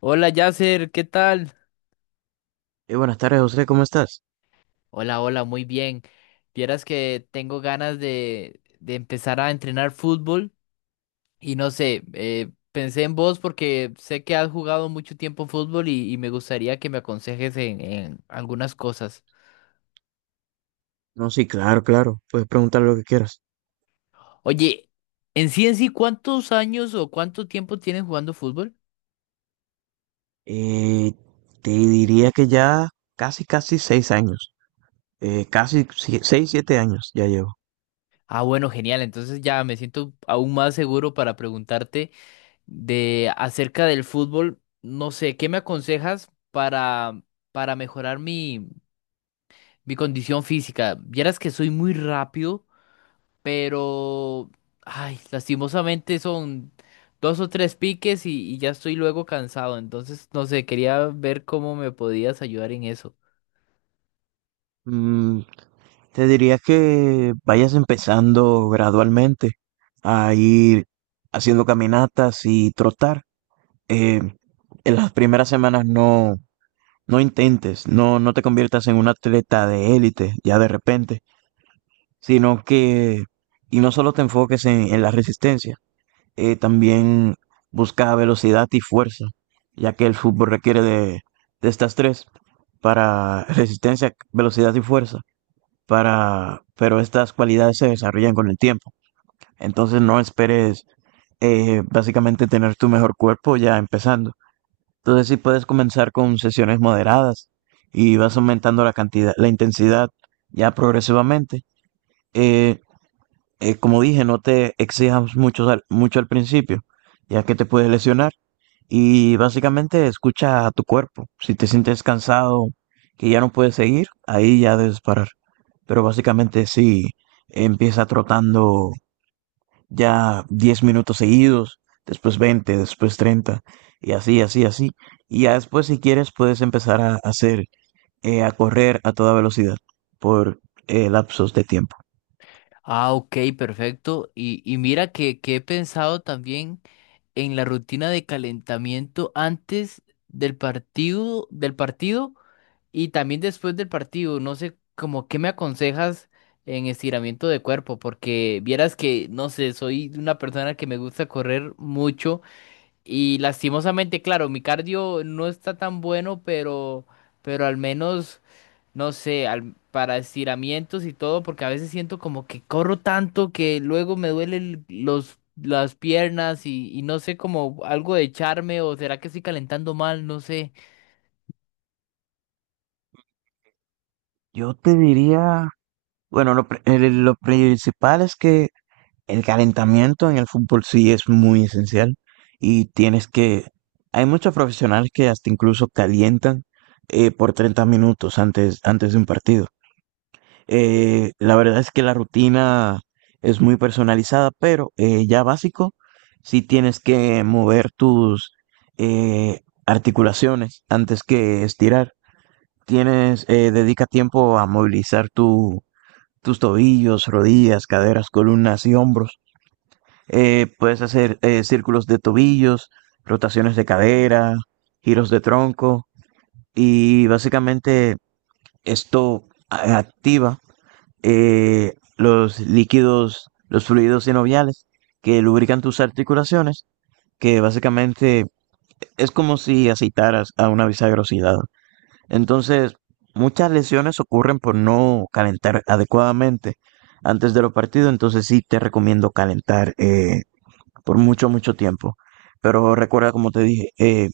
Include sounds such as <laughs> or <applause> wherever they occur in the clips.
Hola Yasser, ¿qué tal? Buenas tardes, José, ¿cómo estás? Hola, hola, muy bien. Vieras que tengo ganas de empezar a entrenar fútbol y no sé, pensé en vos porque sé que has jugado mucho tiempo fútbol y me gustaría que me aconsejes en algunas cosas. No, sí, claro, claro, puedes preguntar lo que quieras. Oye, en sí, ¿cuántos años o cuánto tiempo tienes jugando fútbol? Eh, te diría que ya casi, casi 6 años, casi 6, 7 años ya llevo. Ah, bueno, genial, entonces ya me siento aún más seguro para preguntarte. De acerca del fútbol. No sé, ¿qué me aconsejas para mejorar mi condición física? Vieras que soy muy rápido, pero, ay, lastimosamente son dos o tres piques y ya estoy luego cansado. Entonces, no sé, quería ver cómo me podías ayudar en eso. Mm, te diría que vayas empezando gradualmente a ir haciendo caminatas y trotar. Eh, en las primeras semanas no intentes, no te conviertas en un atleta de élite ya de repente. sino que, y no solo te enfoques en la resistencia, también busca velocidad y fuerza, ya que el fútbol requiere de estas tres, para resistencia, velocidad y fuerza, pero estas cualidades se desarrollan con el tiempo. Entonces no esperes básicamente tener tu mejor cuerpo ya empezando. Entonces sí puedes comenzar con sesiones moderadas y vas aumentando la cantidad, la intensidad ya progresivamente. Eh, como dije, no te exijas mucho al principio, ya que te puedes lesionar. Y básicamente escucha a tu cuerpo. Si te sientes cansado, que ya no puedes seguir, ahí ya debes parar. Pero básicamente si empieza trotando ya 10 minutos seguidos, después 20, después 30, y así, así, así. Y ya después si quieres puedes empezar a hacer, a correr a toda velocidad por lapsos de tiempo. Ah, ok, perfecto. Y mira que he pensado también en la rutina de calentamiento antes del partido, del partido. Y también después del partido, no sé, como qué me aconsejas en estiramiento de cuerpo, porque vieras que, no sé, soy una persona que me gusta correr mucho y lastimosamente, claro, mi cardio no está tan bueno, pero al menos, no sé, para estiramientos y todo, porque a veces siento como que corro tanto que luego me duelen las piernas y no sé, como algo de echarme o será que estoy calentando mal, no sé. Yo te diría. Bueno, lo principal es que el calentamiento en el fútbol sí es muy esencial, y hay muchos profesionales que hasta incluso calientan por 30 minutos antes de un partido. La verdad es que la rutina es muy personalizada, pero ya básico, sí tienes que mover tus eh, articulaciones antes que estirar. Dedica tiempo a movilizar tu tus tobillos, rodillas, caderas, columnas y hombros. Puedes hacer círculos de tobillos, rotaciones de cadera, giros de tronco, y básicamente esto activa los líquidos, los fluidos sinoviales que lubrican tus articulaciones, que básicamente es como si aceitaras a una bisagra oxidada. Entonces, muchas lesiones ocurren por no calentar adecuadamente antes de los partidos. Entonces sí te recomiendo calentar por mucho, mucho tiempo. Pero recuerda, como te dije,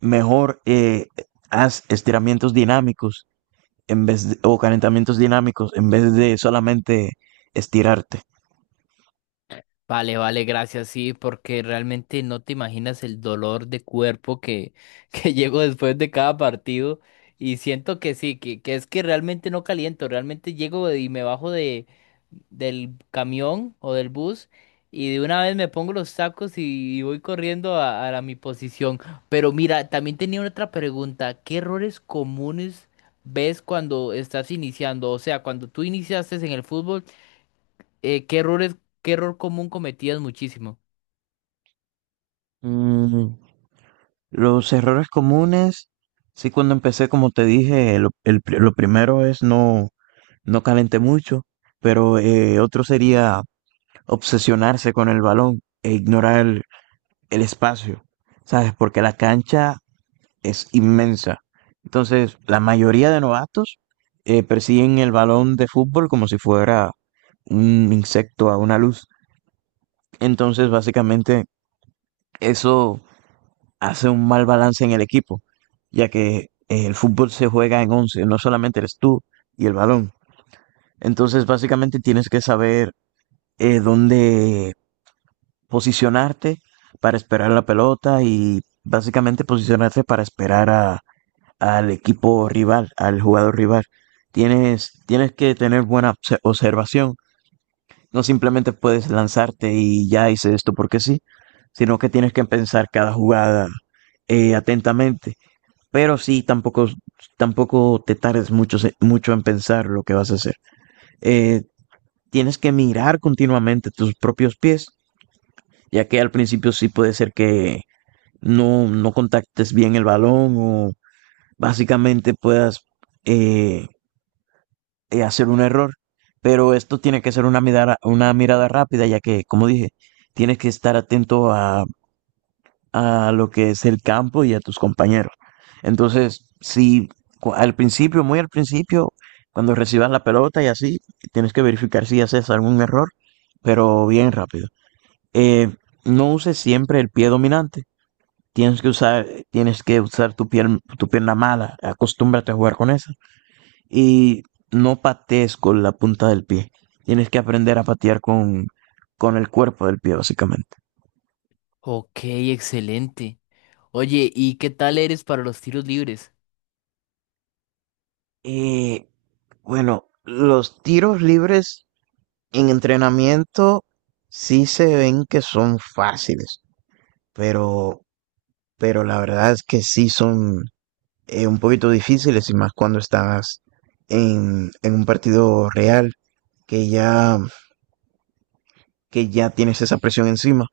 mejor haz estiramientos dinámicos o calentamientos dinámicos en vez de solamente estirarte. Vale, vale, gracias, sí, porque realmente no te imaginas el dolor de cuerpo que, <laughs> que llego después de cada partido y siento que sí, que es que realmente no caliento, realmente llego y me bajo del camión o del bus y de una vez me pongo los sacos y voy corriendo a mi posición. Pero mira, también tenía otra pregunta, ¿qué errores comunes ves cuando estás iniciando? O sea, cuando tú iniciaste en el fútbol… ¿qué errores, qué error común cometías muchísimo? Mm, los errores comunes, sí, cuando empecé, como te dije, lo primero es no calenté mucho, pero otro sería obsesionarse con el balón e ignorar el espacio, ¿sabes? Porque la cancha es inmensa. Entonces, la mayoría de novatos persiguen el balón de fútbol como si fuera un insecto a una luz. Entonces, básicamente, eso hace un mal balance en el equipo, ya que el fútbol se juega en 11, no solamente eres tú y el balón. Entonces, básicamente, tienes que saber dónde posicionarte para esperar la pelota, y básicamente posicionarte para esperar al equipo rival, al jugador rival. Tienes que tener buena observación. No simplemente puedes lanzarte y ya hice esto porque sí, sino que tienes que pensar cada jugada atentamente. Pero sí, tampoco te tardes mucho en pensar lo que vas a hacer. Eh, tienes que mirar continuamente tus propios pies, ya que al principio sí puede ser que no contactes bien el balón o básicamente puedas eh, hacer un error. Pero esto tiene que ser una mirada rápida, ya que, como dije, tienes que estar atento a lo que es el campo y a tus compañeros. Entonces, si al principio, muy al principio, cuando recibas la pelota y así, tienes que verificar si haces algún error, pero bien rápido. Eh, no uses siempre el pie dominante. Tienes que usar tu pierna mala, acostúmbrate a jugar con esa. Y no patees con la punta del pie. Tienes que aprender a patear con el cuerpo del pie, básicamente. Ok, excelente. Oye, ¿y qué tal eres para los tiros libres? Y bueno, los tiros libres en entrenamiento sí se ven que son fáciles, pero, pero la verdad es que sí son un poquito difíciles, y más cuando estás en un partido real, que ya que ya tienes esa presión encima.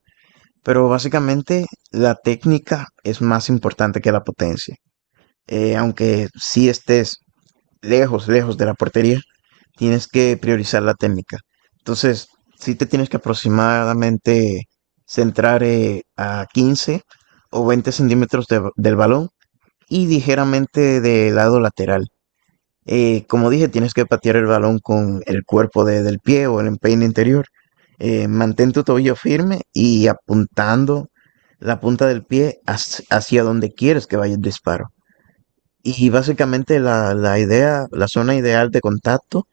Pero básicamente la técnica es más importante que la potencia. Aunque si estés lejos, lejos de la portería, tienes que priorizar la técnica. Entonces, si te tienes que aproximadamente centrar a 15 o 20 centímetros del balón, y ligeramente del lado lateral. Como dije, tienes que patear el balón con el cuerpo del pie o el empeine interior. Mantén tu tobillo firme y apuntando la punta del pie hacia donde quieres que vaya el disparo. Y básicamente la zona ideal de contacto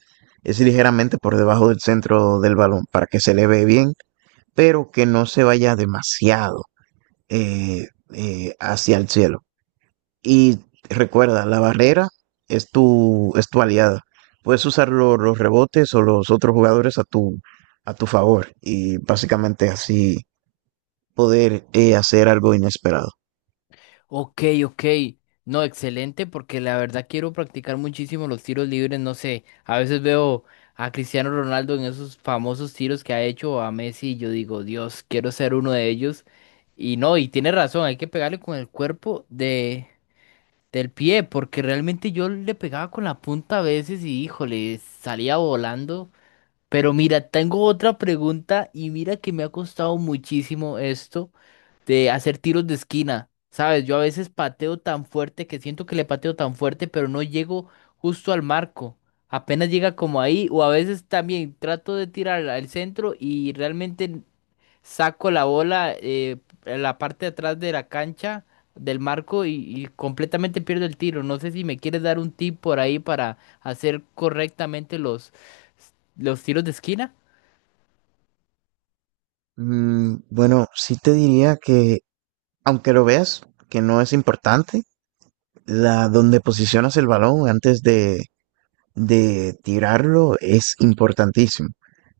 es ligeramente por debajo del centro del balón para que se eleve bien, pero que no se vaya demasiado eh, hacia el cielo. Y recuerda, la barrera es tu aliada. Puedes usar los rebotes o los otros jugadores a tu favor, y básicamente así poder hacer algo inesperado. Ok, ok. No, excelente, porque la verdad quiero practicar muchísimo los tiros libres. No sé, a veces veo a Cristiano Ronaldo en esos famosos tiros que ha hecho o a Messi y yo digo, Dios, quiero ser uno de ellos. Y no, y tiene razón, hay que pegarle con el cuerpo del pie, porque realmente yo le pegaba con la punta a veces y híjole, salía volando. Pero mira, tengo otra pregunta y mira que me ha costado muchísimo esto de hacer tiros de esquina. Sabes, yo a veces pateo tan fuerte que siento que le pateo tan fuerte, pero no llego justo al marco. Apenas llega como ahí, o a veces también trato de tirar al centro y realmente saco la bola en la parte de atrás de la cancha, del marco, y completamente pierdo el tiro. No sé si me quieres dar un tip por ahí para hacer correctamente los tiros de esquina. Bueno, sí te diría que, aunque lo veas, que no es importante, la donde posicionas el balón antes de tirarlo es importantísimo,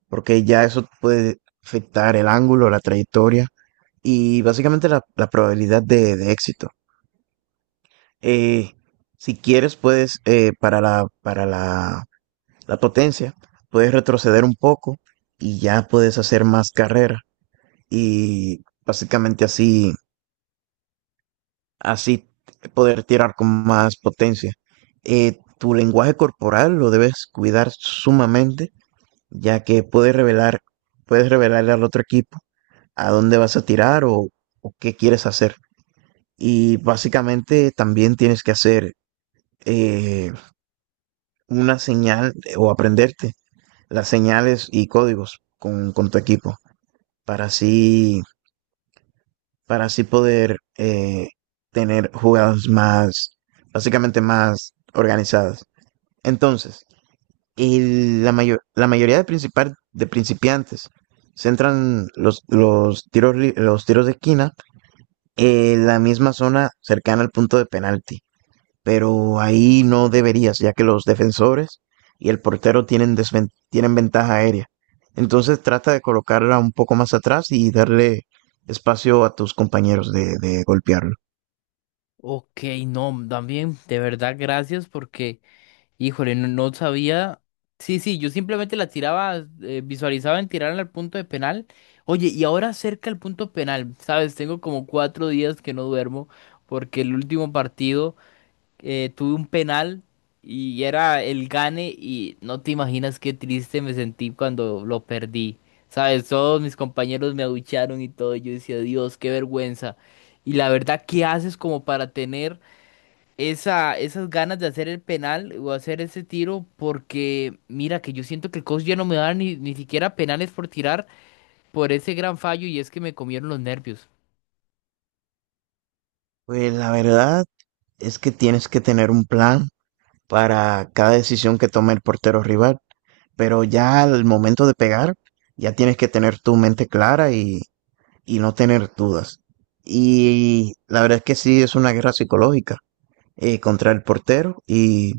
porque ya eso puede afectar el ángulo, la trayectoria y básicamente la probabilidad de éxito. Eh, si quieres, puedes, para la potencia, puedes retroceder un poco y ya puedes hacer más carrera, y básicamente así, así poder tirar con más potencia. Tu lenguaje corporal lo debes cuidar sumamente, ya que puedes revelarle al otro equipo a dónde vas a tirar, o qué quieres hacer. Y básicamente también tienes que hacer eh, una señal, o aprenderte las señales y códigos con tu equipo, para así, para así poder tener jugadas básicamente más organizadas. Entonces, la mayoría de principiantes centran los tiros de esquina en la misma zona cercana al punto de penalti. Pero ahí no deberías, ya que los defensores y el portero tienen ventaja aérea. Entonces trata de colocarla un poco más atrás y darle espacio a tus compañeros de golpearlo. Ok, no, también, de verdad, gracias porque, híjole, no, no sabía. Sí, sí, yo simplemente la tiraba, visualizaba en tirarla al punto de penal. Oye, y ahora cerca al punto penal, ¿sabes? Tengo como cuatro días que no duermo porque el último partido. Tuve un penal y era el gane y no te imaginas qué triste me sentí cuando lo perdí. Sabes, todos mis compañeros me abuchearon y todo, y yo decía, Dios, qué vergüenza. Y la verdad, ¿qué haces como para tener esas ganas de hacer el penal o hacer ese tiro? Porque mira que yo siento que el coach ya no me da ni siquiera penales por tirar por ese gran fallo y es que me comieron los nervios. Pues la verdad es que tienes que tener un plan para cada decisión que tome el portero rival, pero ya al momento de pegar, ya tienes que tener tu mente clara y no tener dudas. Y la verdad es que sí es una guerra psicológica contra el portero, y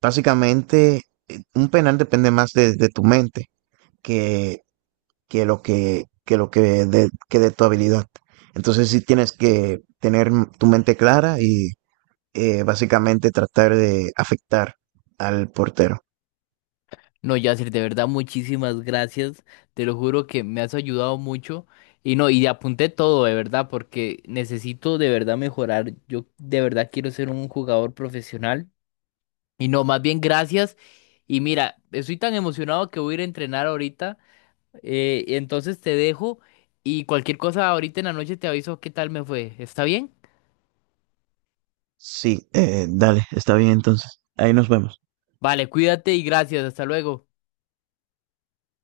básicamente un penal depende más de tu mente que, que lo que, que lo que que de tu habilidad. Entonces sí tienes que tener tu mente clara y básicamente tratar de afectar al portero. No, Yacir, de verdad, muchísimas gracias. Te lo juro que me has ayudado mucho. Y no, y apunté todo, de verdad, porque necesito de verdad mejorar. Yo de verdad quiero ser un jugador profesional. Y no, más bien gracias. Y mira, estoy tan emocionado que voy a ir a entrenar ahorita. Entonces te dejo y cualquier cosa ahorita en la noche te aviso qué tal me fue. ¿Está bien? Sí, dale, está bien entonces. Ahí nos vemos. Vale, cuídate y gracias. Hasta luego.